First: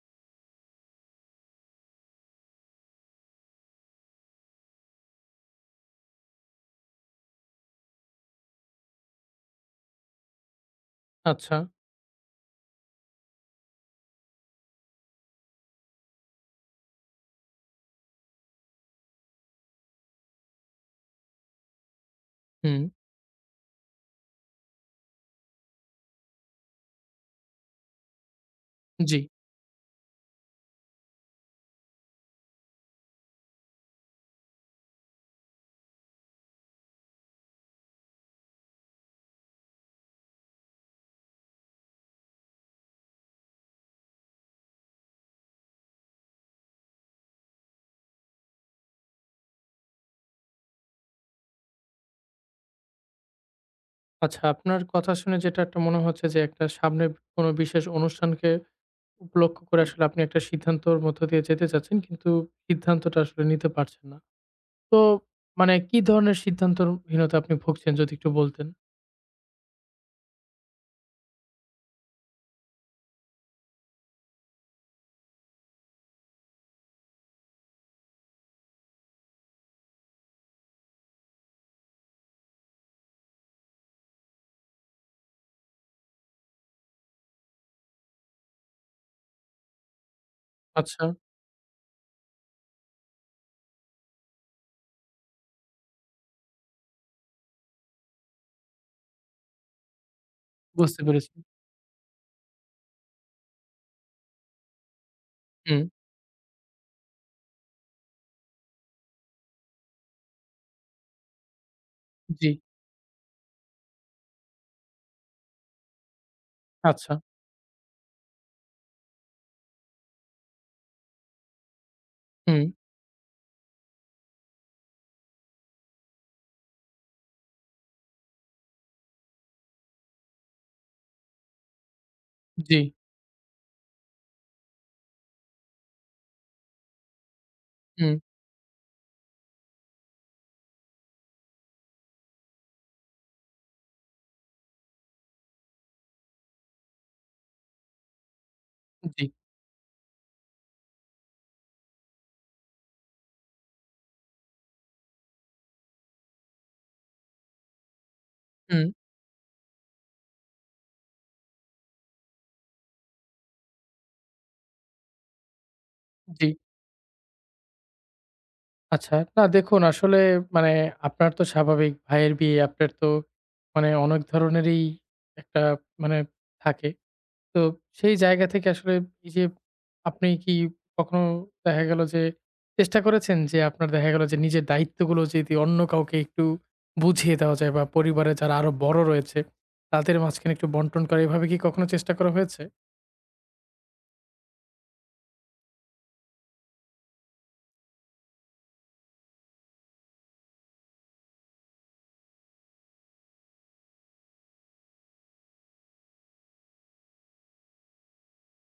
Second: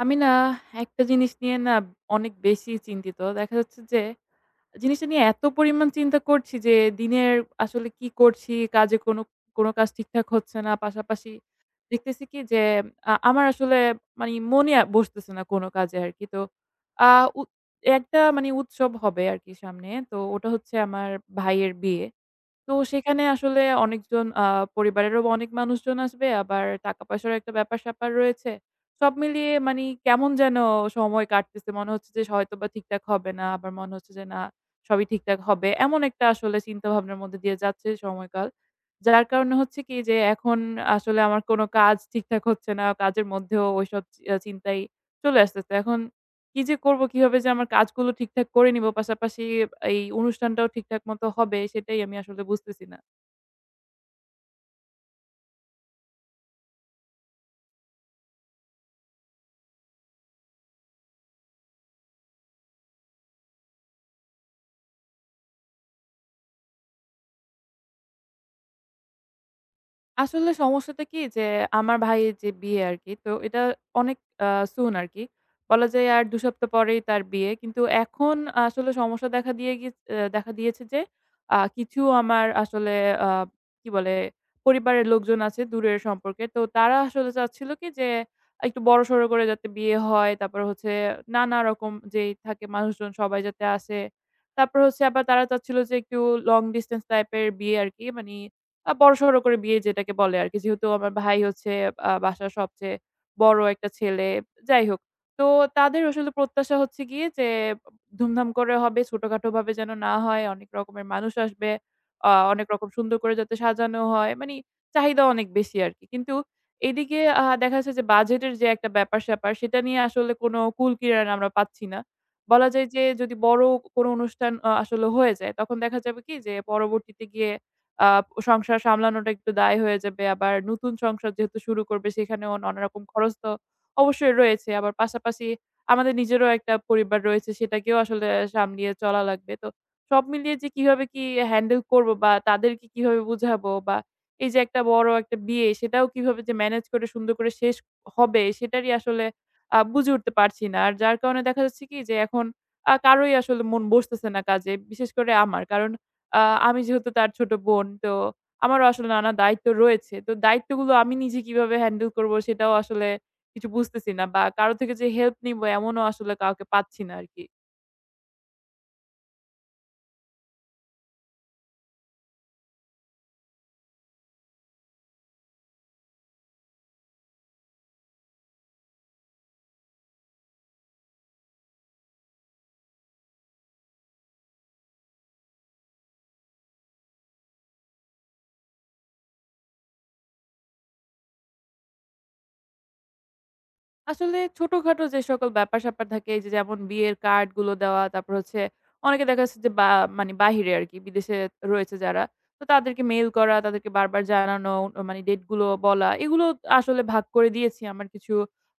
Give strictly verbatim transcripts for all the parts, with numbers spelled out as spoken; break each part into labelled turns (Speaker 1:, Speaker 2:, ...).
Speaker 1: আমি না একটা জিনিস নিয়ে না অনেক বেশি চিন্তিত। দেখা যাচ্ছে যে জিনিসটা নিয়ে এত পরিমাণ চিন্তা করছি যে দিনের আসলে কি করছি, কাজে কোনো, কোনো কাজ ঠিকঠাক হচ্ছে না। পাশাপাশি
Speaker 2: আচ্ছা,
Speaker 1: দেখতেছি কি যে আ আমার আসলে মানে মনে আ বসতেছে না কোনো কাজে আরকি। তো আ উ একটা মানে উৎসব হবে আরকি সামনে। তো ওটা হচ্ছে আমার ভাইয়ের বিয়ে। তো
Speaker 2: হুম,
Speaker 1: সেখানে আসলে অনেকজন আ পরিবারেরও অনেক মানুষজন আসবে। আবার টাকা-পয়সারও একটা ব্যাপার-স্যাপার রয়েছে। সব
Speaker 2: জি।
Speaker 1: মিলিয়ে মানি কেমন যেন সময় কাটতেছে। মনে হচ্ছে যে হয়তোবা ঠিকঠাক হবে না। আবার মনে হচ্ছে যে না, সবই ঠিকঠাক হবে। এমন একটা আসলে চিন্তাভাবনার মধ্যে দিয়ে যাচ্ছে সময়কাল। যার কারণে হচ্ছে কি যে এখন আসলে আমার কোনো কাজ ঠিকঠাক হচ্ছে না। কাজের মধ্যেও ওইসব চি আ চিন্তাই চলে আসতেছে। এখন কি যে করব? কিভাবে যে আমার কাজগুলো ঠিকঠাক করে নিব, পাশাপাশি এই অনুষ্ঠানটাও ঠিকঠাক মতো হবে, সেটাই আমি আসলে বুঝতেছি না।
Speaker 2: আচ্ছা আপনার কথা শুনে যেটা একটা মনে হচ্ছে যে একটা সামনের কোনো বিশেষ অনুষ্ঠানকে উপলক্ষ করে আসলে আপনি একটা সিদ্ধান্তর মধ্য দিয়ে যেতে চাচ্ছেন কিন্তু সিদ্ধান্তটা আসলে নিতে পারছেন না। তো মানে কি ধরনের সিদ্ধান্তহীনতা আপনি ভুগছেন যদি একটু বলতেন?
Speaker 1: আসলে সমস্যাটা কি যে আমার ভাইয়ের যে বিয়ে আরকি, তো এটা অনেক আ সুন আরকি। বলা যায় আর ২ সপ্তাহ পরেই তার বিয়ে। কিন্তু এখন আসলে সমস্যা দেখা দিয়ে গিয়ে অ্যা দেখা দিয়েছে যে আ কিছু আমার আসলে আ কি বলে পরিবারের লোকজন আছে দূরের সম্পর্কে। তো তারা আসলে চাচ্ছিল কি যে একটু বড়সড় করে যাতে বিয়ে হয়। তারপরে হচ্ছে
Speaker 2: আচ্ছা,
Speaker 1: নানা রকম যেই থাকে মানুষজন সবাই যাতে আসে। তারপর হচ্ছে আবার তারা চাচ্ছিল যে একটু লং ডিসট্যান্স টাইপের বিয়ে আরকি। মানি আ বড়সড় করে বিয়ে যেটাকে বলে আরকি। যেহেতু
Speaker 2: বুঝতে
Speaker 1: আমার
Speaker 2: পেরেছি।
Speaker 1: ভাই হচ্ছে আ বাসার সবচেয়ে বড় একটা ছেলে। যাই হোক। তো
Speaker 2: হুম,
Speaker 1: তাদের আসলে প্রত্যাশা হচ্ছে গিয়ে যে ধুমধাম করে হবে, ছোটখাটোভাবে যেন না হয়। অনেক রকমের মানুষ আসবে। আ
Speaker 2: জি,
Speaker 1: অনেক রকম সুন্দর করে যাতে সাজানো হয়। মানি চাহিদা অনেক বেশি আরকি। কিন্তু
Speaker 2: আচ্ছা,
Speaker 1: এদিকে আ দেখা যাচ্ছে যে বাজেটের যে একটা ব্যাপার-স্যাপার সেটা নিয়ে আসলে কোনো কুল-কিনারা আমরা পাচ্ছি না।
Speaker 2: হুম,
Speaker 1: বলা যায় যে যদি বড় কোনো অনুষ্ঠান আ আসলে হয়ে যায় তখন দেখা যাবে কি যে পরবর্তীতে গিয়ে আ সংসার সামলানোটা একটু দায় হয়ে যাবে। আবার নতুন সংসার যেহেতু শুরু করবে সেখানেও
Speaker 2: জি,
Speaker 1: নানা রকম খরচ তো অবশ্যই রয়েছে। আবার পাশাপাশি আমাদের নিজেরও একটা পরিবার রয়েছে সেটাকেও
Speaker 2: হুম,
Speaker 1: আসলে সামলিয়ে চলা লাগবে। তো সব মিলিয়ে যে কিভাবে কি হ্যান্ডেল করবো বা তাদেরকে কিভাবে বুঝাবো বা এই যে একটা বড় একটা বিয়ে সেটাও কিভাবে যে ম্যানেজ করে সুন্দর করে শেষ হবে সেটারই আসলে
Speaker 2: জি,
Speaker 1: আ বুঝে উঠতে পারছি না। আর যার কারণে দেখা যাচ্ছে কি যে এখন আ কারোই আসলে মন বসতেছে না কাজে। বিশেষ করে আমার। কারণ আ আমি যেহেতু তার ছোট বোন তো আমারও
Speaker 2: হুম,
Speaker 1: আসলে নানা দায়িত্ব রয়েছে। তো দায়িত্বগুলো আমি নিজে কিভাবে হ্যান্ডেল করব সেটাও আসলে কিছু বুঝতেছি না বা কারো থেকে যে হেল্প নিবো এমনও আসলে
Speaker 2: জি।
Speaker 1: কাউকে পাচ্ছি না আরকি।
Speaker 2: আচ্ছা। না দেখুন আসলে মানে আপনার তো স্বাভাবিক ভাইয়ের বিয়ে, আপনার তো মানে অনেক ধরনেরই একটা মানে থাকে। তো সেই জায়গা থেকে আসলে এই যে আপনি কি কখনো দেখা গেল যে চেষ্টা করেছেন যে আপনার দেখা গেল যে নিজের দায়িত্বগুলো যদি অন্য কাউকে একটু বুঝিয়ে দেওয়া যায় বা পরিবারে যারা আরো বড় রয়েছে তাদের মাঝখানে একটু বন্টন করা এভাবে কি কখনো চেষ্টা করা হয়েছে?
Speaker 1: আসলে ছোটখাটো যে সকল ব্যাপার-স্যাপার থাকে এই যে যেমন বিয়ের কার্ডগুলো দেওয়া, তারপর হচ্ছে অনেকে দেখা যাচ্ছে যে বা মানে বাহিরে আরকি বিদেশে রয়েছে যারা। তো তাদেরকে মেইল করা, তাদেরকে বারবার জানানো, মানে ডেটগুলো বলা এগুলো আসলে ভাগ করে দিয়েছি। আমার কিছু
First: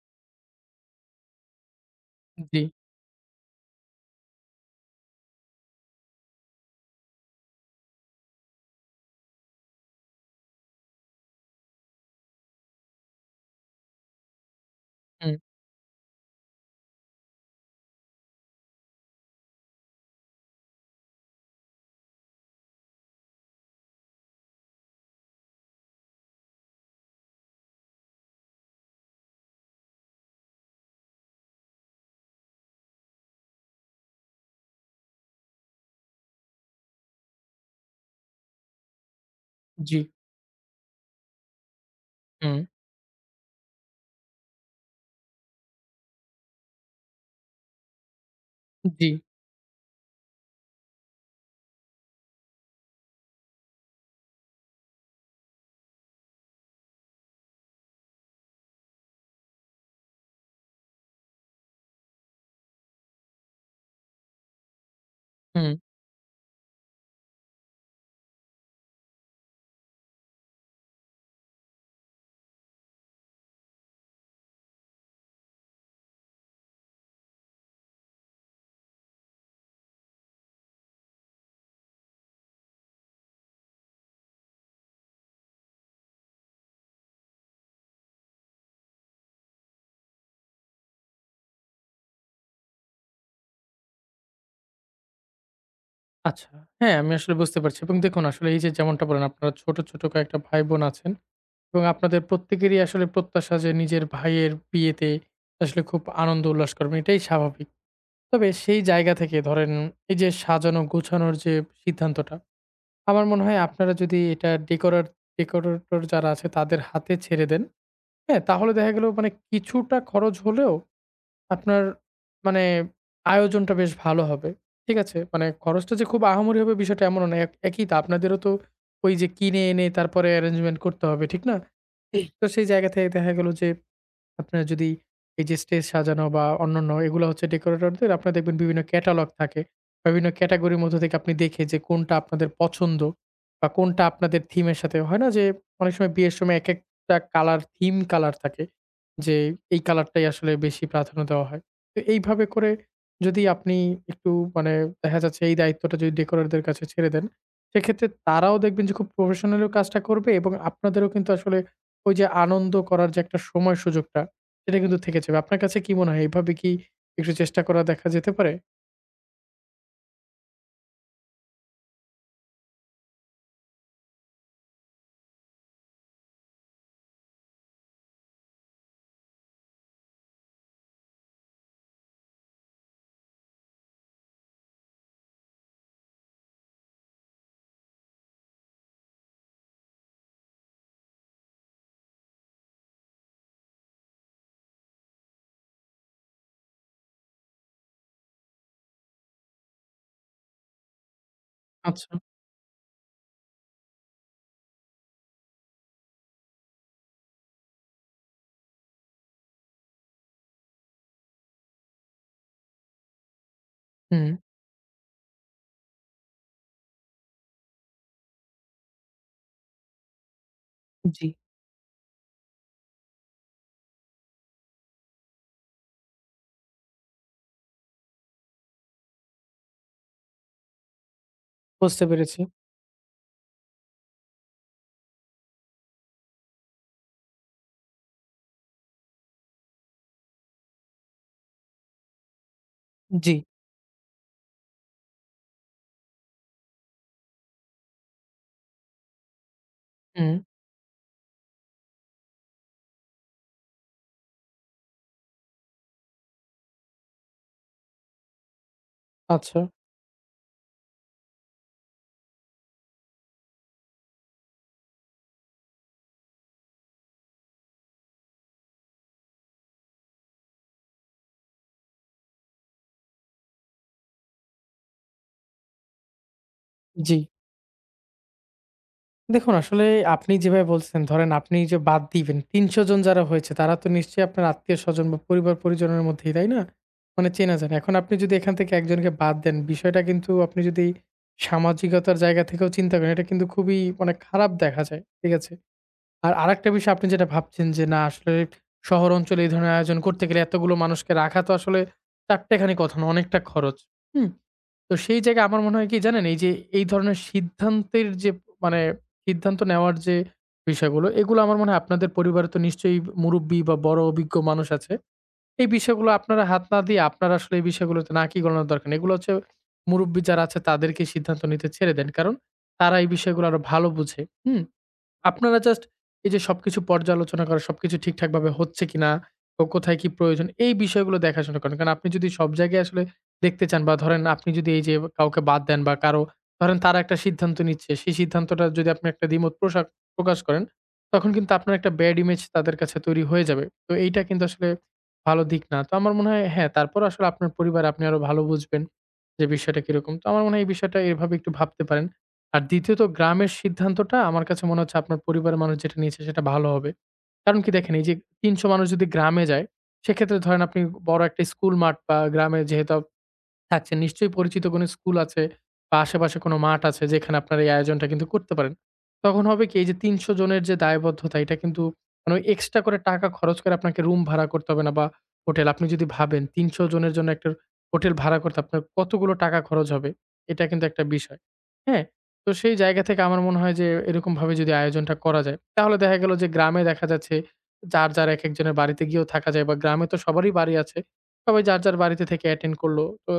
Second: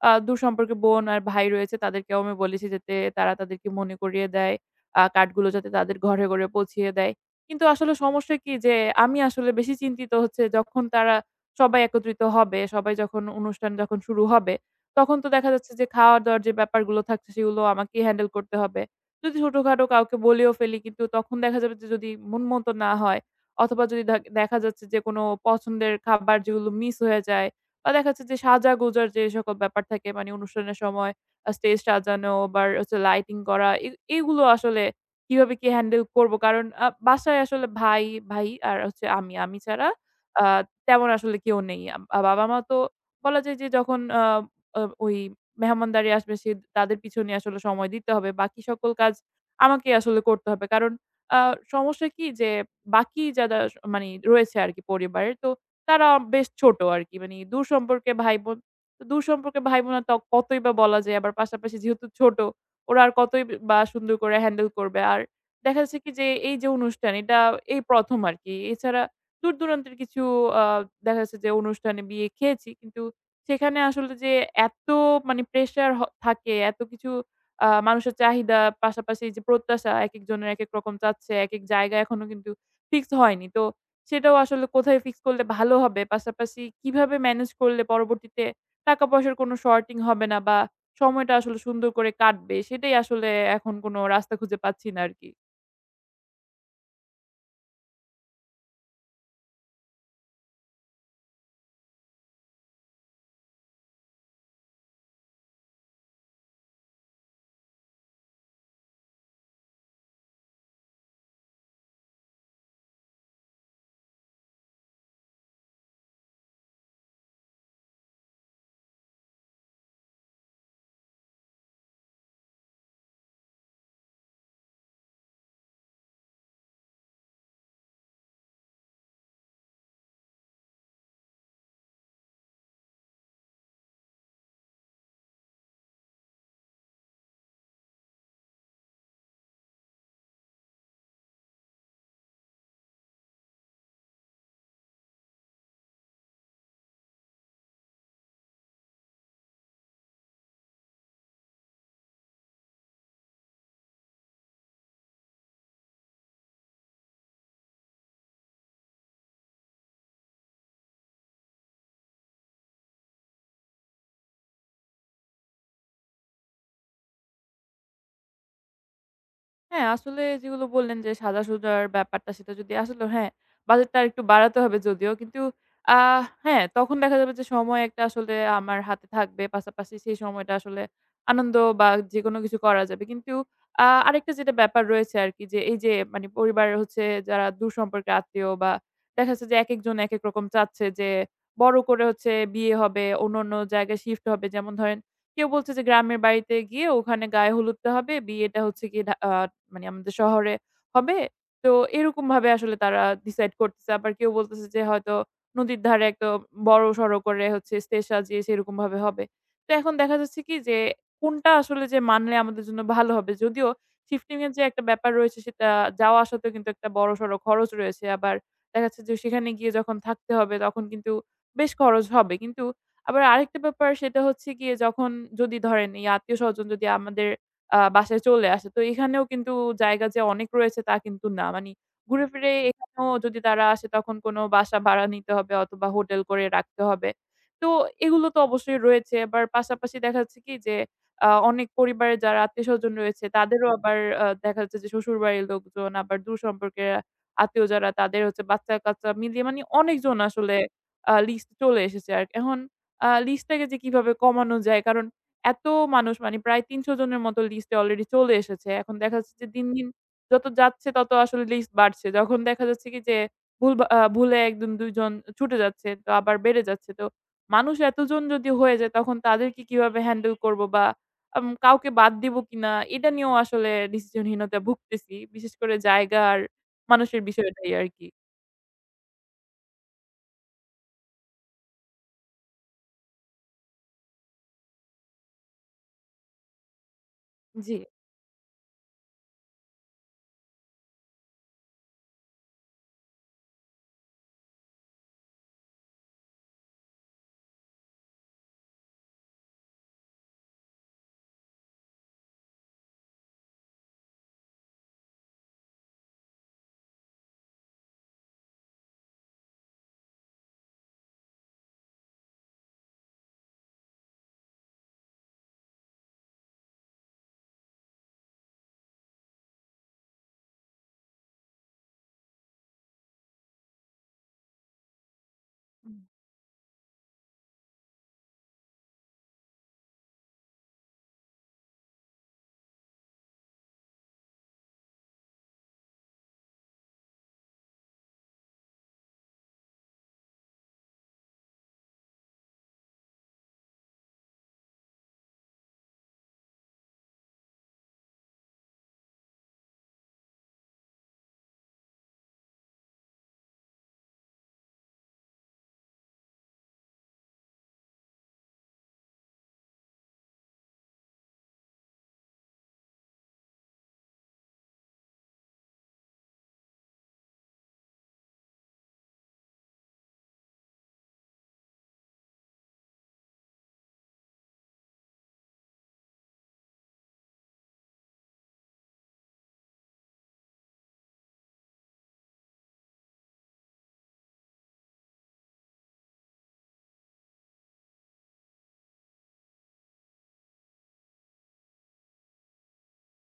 Speaker 1: আ দূরসম্পর্কে বোন আর ভাই রয়েছে তাদেরকেও আমি
Speaker 2: জি,
Speaker 1: বলেছি যাতে তারা তাদেরকে মনে করিয়ে দেয়। আ কার্ডগুলো যাতে তাদের ঘরে, ঘরে পৌঁছিয়ে দেয়। কিন্তু আসলে সমস্যা কি যে আমি আসলে বেশি চিন্তিত হচ্ছে যখন তারা সবাই একত্রিত হবে, সবাই যখন অনুষ্ঠান যখন শুরু হবে তখন তো
Speaker 2: হুম,
Speaker 1: দেখা যাচ্ছে যে খাওয়া-দাওয়ার যে ব্যাপারগুলো থাকছে সেগুলো আমাকেই হ্যান্ডেল করতে হবে। যদি ছোটখাটো কাউকে বলেও ফেলি কিন্তু তখন দেখা যাবে যে যদি মন মতো না হয় অথবা যদি দেখ দেখা যাচ্ছে যে কোনো পছন্দের খাবার যেগুলো মিস হয়ে যায় বা দেখা যাচ্ছে যে সাজা-গোজার যে সকল ব্যাপার থাকে মানে অনুষ্ঠানের সময় আ স্টেজ সাজানো বা হচ্ছে লাইটিং করা এ এগুলো আসলে কিভাবে কি হ্যান্ডেল করব? কারণ আ বাসায় আসলে ভাই, ভাই আর হচ্ছে আমি। আমি ছাড়া
Speaker 2: জি,
Speaker 1: আ তেমন আসলে কেউ নেই। আম- আ বাবা-মা
Speaker 2: হুম,
Speaker 1: তো বলা যায় যে যখন আ আ ওই মেহমানদারি আসবে সে তাদের পিছনে আসলে সময় দিতে হবে। বাকি সকল
Speaker 2: জি,
Speaker 1: কাজ আমাকে আসলে করতে হবে। কারণ আ সমস্যা কি যে বাকি যারা স মানে রয়েছে আরকি পরিবারের তো তারা বেশ ছোট আরকি। মানে দূর সম্পর্কে ভাই-বোন। তো দূর সম্পর্কে ভাই-বোন আর ত কতই বা বলা যায়। আবার পাশাপাশি যেহেতু ছোট ওরা আর কতই বা সুন্দর করে হ্যান্ডেল করবে। আর
Speaker 2: হুম।
Speaker 1: দেখা যাচ্ছে কি যে এই যে অনুষ্ঠান এটা এই প্রথম আরকি। এছাড়া দূর-দূরান্তের কিছু আ দেখা যাচ্ছে যে অনুষ্ঠানে বিয়ে খেয়েছি কিন্তু সেখানে আসলে যে এত মানে প্রেশার হ থাকে, এত কিছু আ মানুষের চাহিদা, পাশাপাশি যে প্রত্যাশা একেকজনের একেক রকম চাচ্ছে, একেক জায়গা এখনো কিন্তু ফিক্স হয়নি। তো সেটাও আসলে কোথায় ফিক্স করলে ভালো হবে? পাশাপাশি কিভাবে ম্যানেজ করলে পরবর্তীতে টাকা-পয়সার কোনো শর্টিং হবে না বা সময়টা আসলে সুন্দর করে কাটবে? সেটাই আসলে এখন কোনো রাস্তা খুঁজে পাচ্ছি না আরকি।
Speaker 2: আচ্ছা। হ্যাঁ, আমি আসলে বুঝতে পারছি এবং দেখুন আসলে এই যে যেমনটা বললেন আপনারা ছোট, ছোট কয়েকটা ভাই-বোন আছেন এবং আপনাদের প্রত্যেকেরই আসলে প্রত্যাশা যে নিজের ভাইয়ের বিয়েতে আসলে খুব আনন্দ উল্লাস করবেন। এটাই স্বাভাবিক। তবে সেই জায়গা থেকে ধরেন এই যে সাজানো গোছানোর যে সিদ্ধান্তটা, আমার মনে হয় আপনারা যদি এটা ডেকোরার ডেকোরেটর যারা আছে তাদের হাতে ছেড়ে দেন, হ্যাঁ? তাহলে দেখা গেল মানে কিছুটা খরচ হলেও আপনার মানে আয়োজনটা বেশ ভালো হবে। ঠিক আছে? মানে খরচটা যে খুব আহামরি হবে বিষয়টা এমনও না। এক একই তো আপনাদেরও তো ওই যে কিনে এনে তারপরে arrangement করতে হবে। ঠিক না? তো সেই জায়গা থেকে দেখা গেল যে আপনার যদি এই যে স্টেজ সাজানো বা অন্যান্য এগুলো হচ্ছে ডেকোরেটরদের আপনার দেখবেন বিভিন্ন ক্যাটালগ থাকে। বিভিন্ন ক্যাটেগরির মধ্য থেকে আপনি দেখে যে কোনটা আপনাদের পছন্দ বা কোনটা আপনাদের থিমের সাথে হয় না যে অনেক সময় বিয়ের সময় একেকটা কালার থিম কালার থাকে। যে এই কালারটাই আসলে বেশি প্রাধান্য দেওয়া হয়। তো এইভাবে করে যদি আপনি একটু মানে দেখা যাচ্ছে এই দায়িত্বটা যদি ডেকোরেটরদের কাছে ছেড়ে দেন, সেক্ষেত্রে তারাও দেখবেন যে খুব প্রফেশনালিও কাজটা করবে এবং আপনাদেরও কিন্তু আসলে ওই যে আনন্দ করার যে একটা সময় সুযোগটা সেটা কিন্তু থেকে যাবে। আপনার কাছে কি মনে হয় এভাবে কি একটু চেষ্টা করা দেখা যেতে পারে?
Speaker 1: হ্যাঁ, আসলে যেগুলো বললেন যে সাজাসুজার ব্যাপারটা সেটা যদি আসলেও হ্যাঁ, বাজেটটা আরেকটু বাড়াতে হবে যদিও। কিন্তু আ হ্যাঁ, তখন দেখা যাবে যে সময় একটা আসলে আমার হাতে থাকবে। পাশাপাশি সেই সময়টা আসলে আনন্দ বা যেকোনো কিছু করা যাবে। কিন্তু আ আরেকটা যেটা ব্যাপার রয়েছে আরকি যে এই যে মানে পরিবারের হচ্ছে যারা দূর সম্পর্কের আত্মীয় বা দেখা যাচ্ছে যে একেকজন একেক রকম চাচ্ছে যে বড় করে হচ্ছে বিয়ে হবে, অন্য, অন্য জায়গায় শিফট হবে। যেমন ধরেন কেউ বলছে যে গ্রামের বাড়িতে গিয়ে ওখানে গায়ে হলুদটা হবে, বিয়েটা হচ্ছে গিয়ে ঢা আ মানে আমাদের শহরে হবে। তো
Speaker 2: আচ্ছা।
Speaker 1: এরকমভাবে আসলে তারা ডিসাইড করতেছে। আবার কেউ বলতেছে যে হয়তো নদীর ধারে একটা বড়সড় করে হচ্ছে স্টেজ সাজিয়ে সেরকমভাবে হবে। তো এখন দেখা যাচ্ছে কি যে কোনটা আসলে যে মানলে আমাদের জন্য ভালো হবে। যদিও
Speaker 2: হুম।
Speaker 1: শিফটিং এর যে একটা ব্যাপার রয়েছে সেটা যাওয়া আসাতেও কিন্তু একটা বড়সড় খরচ রয়েছে। আবার দেখা যাচ্ছে যে সেখানে গিয়ে যখন থাকতে হবে তখন কিন্তু
Speaker 2: জি।
Speaker 1: বেশ খরচ হবে। কিন্তু আবার আরেকটা ব্যাপার সেটা হচ্ছে গিয়ে যখন যদি ধরেন এই আত্মীয়স্বজন যদি আমাদের আ বাসায় চলে আসে, তো এখানেও কিন্তু জায়গা যে অনেক রয়েছে তা কিন্তু না। মানে
Speaker 2: বুঝতে
Speaker 1: ঘুরে
Speaker 2: পেরেছি।
Speaker 1: ফিরে এখানেও যদি তারা আসে তখন কোনো বাসা ভাড়া নিতে হবে অথবা হোটেল করে রাখতে হবে। তো এগুলো তো অবশ্যই রয়েছে। আবার পাশাপাশি দেখা যাচ্ছে কি যে আ অনেক পরিবারের যারা আত্মীয়স্বজন রয়েছে
Speaker 2: জি।
Speaker 1: তাদেরও আবার আ দেখা যাচ্ছে যে শ্বশুরবাড়ির লোকজন আবার দূর সম্পর্কের আত্মীয় যারা তাদের হচ্ছে বাচ্চা-কাচ্চা মিলিয়ে মানে অনেকজন
Speaker 2: হুম,
Speaker 1: আসলে আ লিস্ট চলে এসেছে আর এখন আ লিস্টটাকে যে কিভাবে কমানো যায়। কারণ এত মানুষ মানে প্রায় ৩০০ জনের মতো লিস্টে অলরেডি চলে এসেছে। এখন দেখা যাচ্ছে যে
Speaker 2: আচ্ছা,
Speaker 1: দিন, দিন যত যাচ্ছে তত আসলে লিস্ট বাড়ছে। যখন দেখা যাচ্ছে কি যে ভুল বা আ ভুলে ১ জন ২ জন ছুটে যাচ্ছে তো আবার বেড়ে যাচ্ছে। তো মানুষ এতজন যদি হয়ে যায় তখন তাদেরকে কিভাবে হ্যান্ডেল করব বা আম কাউকে বাদ দিব কিনা এটা নিয়েও আসলে ডিসিশনহীনতায় ভুগতেছি। বিশেষ করে জায়গা আর
Speaker 2: জি।
Speaker 1: মানুষের বিষয়টাই আরকি।
Speaker 2: দেখুন আসলে আপনি যেভাবে বলছেন ধরেন আপনি যে বাদ দিবেন তিনশো জন যারা হয়েছে তারা তো নিশ্চয়ই আপনার আত্মীয়স্বজন বা পরিবার-পরিজনের মধ্যেই, তাই না? মানে
Speaker 1: জি।
Speaker 2: চেনাজানা। এখন আপনি যদি এখান থেকে একজনকে বাদ দেন বিষয়টা কিন্তু আপনি যদি সামাজিকতার জায়গা থেকেও চিন্তা করেন এটা কিন্তু খুবই মানে খারাপ দেখা যায়। ঠিক আছে? আর আরেকটা বিষয় আপনি যেটা ভাবছেন যে না আসলে শহর অঞ্চলে এই ধরনের আয়োজন করতে গেলে এতগুলো মানুষকে রাখা তো আসলে চারটেখানি কথা না অনেকটা খরচ। হুম? তো সেই জায়গায় আমার মনে হয় কি জানেন এই যে এই ধরনের সিদ্ধান্তের যে মানে সিদ্ধান্ত নেওয়ার যে বিষয়গুলো এগুলো আমার মনে হয় আপনাদের পরিবারে তো নিশ্চয়ই মুরুব্বি বা বড় অভিজ্ঞ মানুষ আছে। এই বিষয়গুলো আপনারা হাত না দিয়ে আপনারা আসলে এই বিষয়গুলোতে নাকি গণানোর দরকার নেই। এগুলো হচ্ছে মুরুব্বি যারা আছে তাদেরকে সিদ্ধান্ত নিতে ছেড়ে দেন। কারণ তারা এই বিষয়গুলো আরো ভালো বুঝে। হুম? আপনারা জাস্ট এই যে সবকিছু পর্যালোচনা করা, সবকিছু ঠিকঠাকভাবে হচ্ছে কিনা, ও কোথায় কি প্রয়োজন, এই বিষয়গুলো দেখাশোনা করেন। কারণ আপনি যদি সব জায়গায় আসলে দেখতে চান বা ধরেন আপনি যদি এই যে কাউকে বাদ দেন বা কারো ধরেন তারা একটা সিদ্ধান্ত নিচ্ছে, সেই সিদ্ধান্তটা যদি আপনি একটা দ্বিমত প্রসাক প্রকাশ করেন, তখন কিন্তু আপনার একটা ব্যাড ইমেজ তাদের কাছে তৈরি হয়ে যাবে। তো এইটা কিন্তু আসলে ভালো দিক না। তো আমার মনে হয় হ্যাঁ, তারপরও আসলে আপনার পরিবার আপনি আরো ভালো বুঝবেন যে বিষয়টা কিরকম। তো আমার মনে হয় এই বিষয়টা এভাবে একটু ভাবতে পারেন। আর দ্বিতীয়ত গ্রামের সিদ্ধান্তটা আমার কাছে মনে হচ্ছে আপনার পরিবারের মানুষ যেটা নিয়েছে সেটা ভালো হবে। কারণ কি দেখেন এই যে তিনশো মানুষ যদি গ্রামে যায়, সেক্ষেত্রে ধরেন আপনি বড় একটা স্কুল মাঠ বা গ্রামে যেহেতু থাকছে। নিশ্চয়ই পরিচিত কোনো স্কুল আছে বা আশেপাশে কোনো মাঠ আছে যেখানে আপনার এই আয়োজনটা কিন্তু করতে পারেন। তখন হবে কি এই যে তিনশো জনের যে দায়বদ্ধতা এটা কিন্তু মানে ওই এক্সট্রা করে টাকা খরচ করে আপনাকে রুম ভাড়া করতে হবে না বা হোটেল। আপনি যদি ভাবেন তিনশো জনের জন্য একটা হোটেল ভাড়া করতে আপনার কতগুলো টাকা খরচ হবে এটা কিন্তু একটা বিষয়। হ্যাঁ? তো সেই জায়গা থেকে আমার মনে হয় যে এরকমভাবে যদি আয়োজনটা করা যায় তাহলে দেখা গেল যে গ্রামে দেখা যাচ্ছে যার, যার একেকজনের বাড়িতে গিয়েও থাকা যায় বা গ্রামে তো সবারই বাড়ি আছে। সবাই যার, যার বাড়িতে থেকে অ্যাটেন্ড করল। তো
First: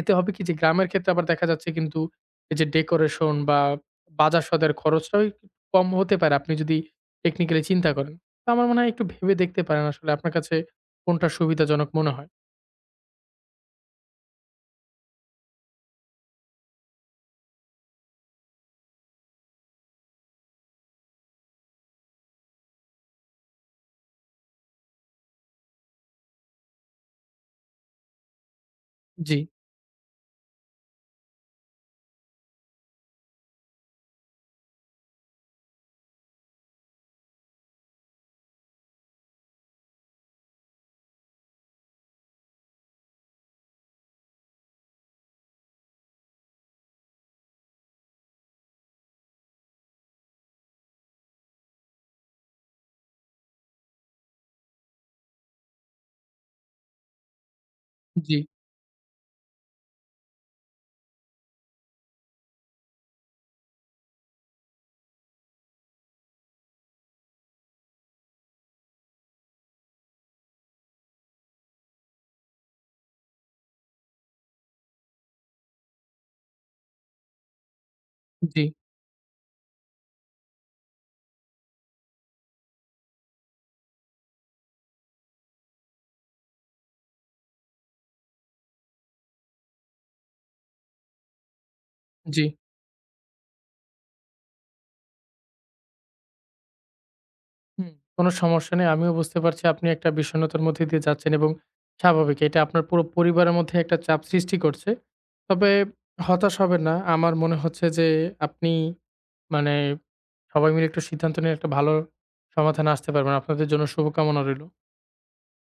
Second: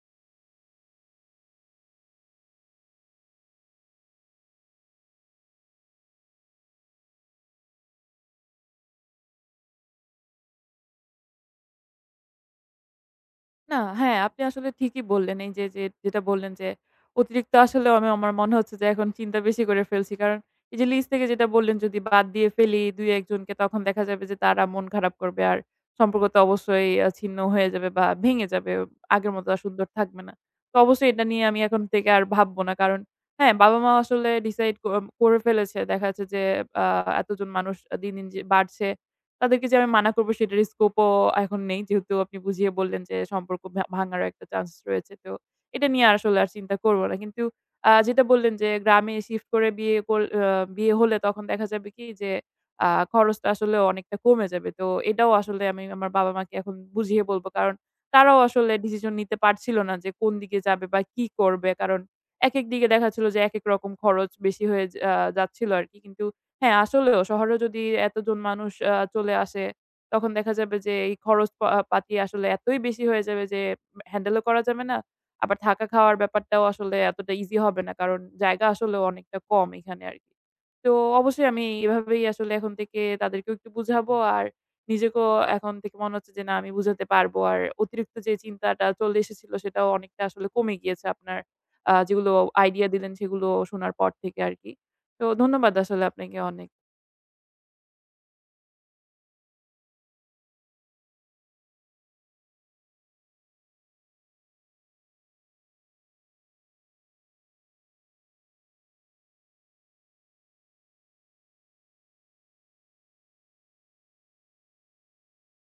Speaker 2: এতে হবে কি যে গ্রামের ক্ষেত্রে আবার দেখা যাচ্ছে কিন্তু এই যে ডেকোরেশন বা বাজার সদাইয়ের খরচটাও একটু কম হতে পারে আপনি যদি টেকনিক্যালি চিন্তা করেন। তো আমার মনে হয় একটু ভেবে দেখতে পারেন আসলে আপনার কাছে কোনটা সুবিধাজনক মনে হয়।
Speaker 1: না, হ্যাঁ, আপনি আসলে ঠিকই বললেন। এই যে, যে যেটা বললেন যে, অতিরিক্ত আসলে আমি আমার মনে হচ্ছে যে এখন চিন্তা বেশি করে ফেলছি। কারণ এই যে লিস্ট থেকে যেটা বললেন যদি বাদ দিয়ে ফেলি ২-১ জনকে তখন দেখা যাবে যে তারা মন খারাপ করবে। আর সম্পর্ক তো অবশ্যই আ ছিন্ন হয়ে যাবে বা ভেঙে যাবে। আগের
Speaker 2: জি,
Speaker 1: মতো আর সুন্দর থাকবে না। তো অবশ্যই এটা নিয়ে আমি এখন থেকে আর ভাববো না। কারণ হ্যাঁ, বাবা-মা আসলে ডিসাইড ক করে ফেলেছে। দেখা যাচ্ছে যে আ এতজন মানুষ দিন, দিন যে বাড়ছে। তাদেরকে যে আমি মানা করব সেটার স্কোপও এখন নেই। যেহেতু আপনি বুঝিয়ে বললেন যে সম্পর্ক ভা ভাঙারও একটা চান্স রয়েছে। তো এটা নিয়ে আর আসলে আর চিন্তা করব না। কিন্তু আ যেটা বললেন যে গ্রামে শিফট করে বিয়ে কর আ বিয়ে হলে তখন দেখা যাবে কি যে আ খরচটা আসলে অনেকটা কমে যাবে। তো এটাও আসলে আমি আমার বাবা-মাকে এখন বুঝিয়ে বলব। কারণ
Speaker 2: জি,
Speaker 1: তারাও আসলে ডিসিশন নিতে পারছিল না যে কোন দিকে যাবে বা কি করবে। কারণ একেক দিকে দেখা ছিল যে একেক রকম খরচ বেশি হয়ে যা আ যাচ্ছিল আরকি। কিন্তু হ্যাঁ, আসলেও শহরে যদি এতজন মানুষ আ চলে আসে, তখন দেখা যাবে যে এই খরচ পা আহ, পাতি আসলে এতই বেশি হয়ে যাবে যে হ্যান্ডেলও করা যাবে না। আবার থাকা খাওয়ার ব্যাপারটাও আসলে এতটা ইজি হবে না। কারণ
Speaker 2: জি,
Speaker 1: জায়গা আসলেও অনেকটা কম এখানে আরকি। তো অবশ্যই আমি এভাবেই আসলে এখন থেকে তাদেরকেও একটু বুঝাবো। আর নিজেকেও এখন থেকে মনে হচ্ছে যে না আমি বুঝাতে পারবো। আর অতিরিক্ত যে চিন্তাটা চলে এসেছিল সেটাও অনেকটা আসলে কমে গিয়েছে আপনার আ যেগুলো
Speaker 2: জি।
Speaker 1: আইডিয়া দিলেন সেগুলো শোনার পর থেকে আরকি। তো ধন্যবাদ আসলে আপনাকে অনেক।
Speaker 2: হুম। কোনো সমস্যা নেই। আমিও বুঝতে পারছি আপনি একটা বিষণ্ণতার মধ্যে দিয়ে যাচ্ছেন এবং স্বাভাবিক। এটা আপনার পুরো পরিবারের মধ্যে একটা চাপ সৃষ্টি করছে। তবে হতাশ হবেন না। আমার মনে হচ্ছে যে আপনি মানে সবাই মিলে একটু সিদ্ধান্ত নিয়ে একটা ভালো সমাধানে আসতে পারবেন। আপনাদের জন্য শুভকামনা রইল।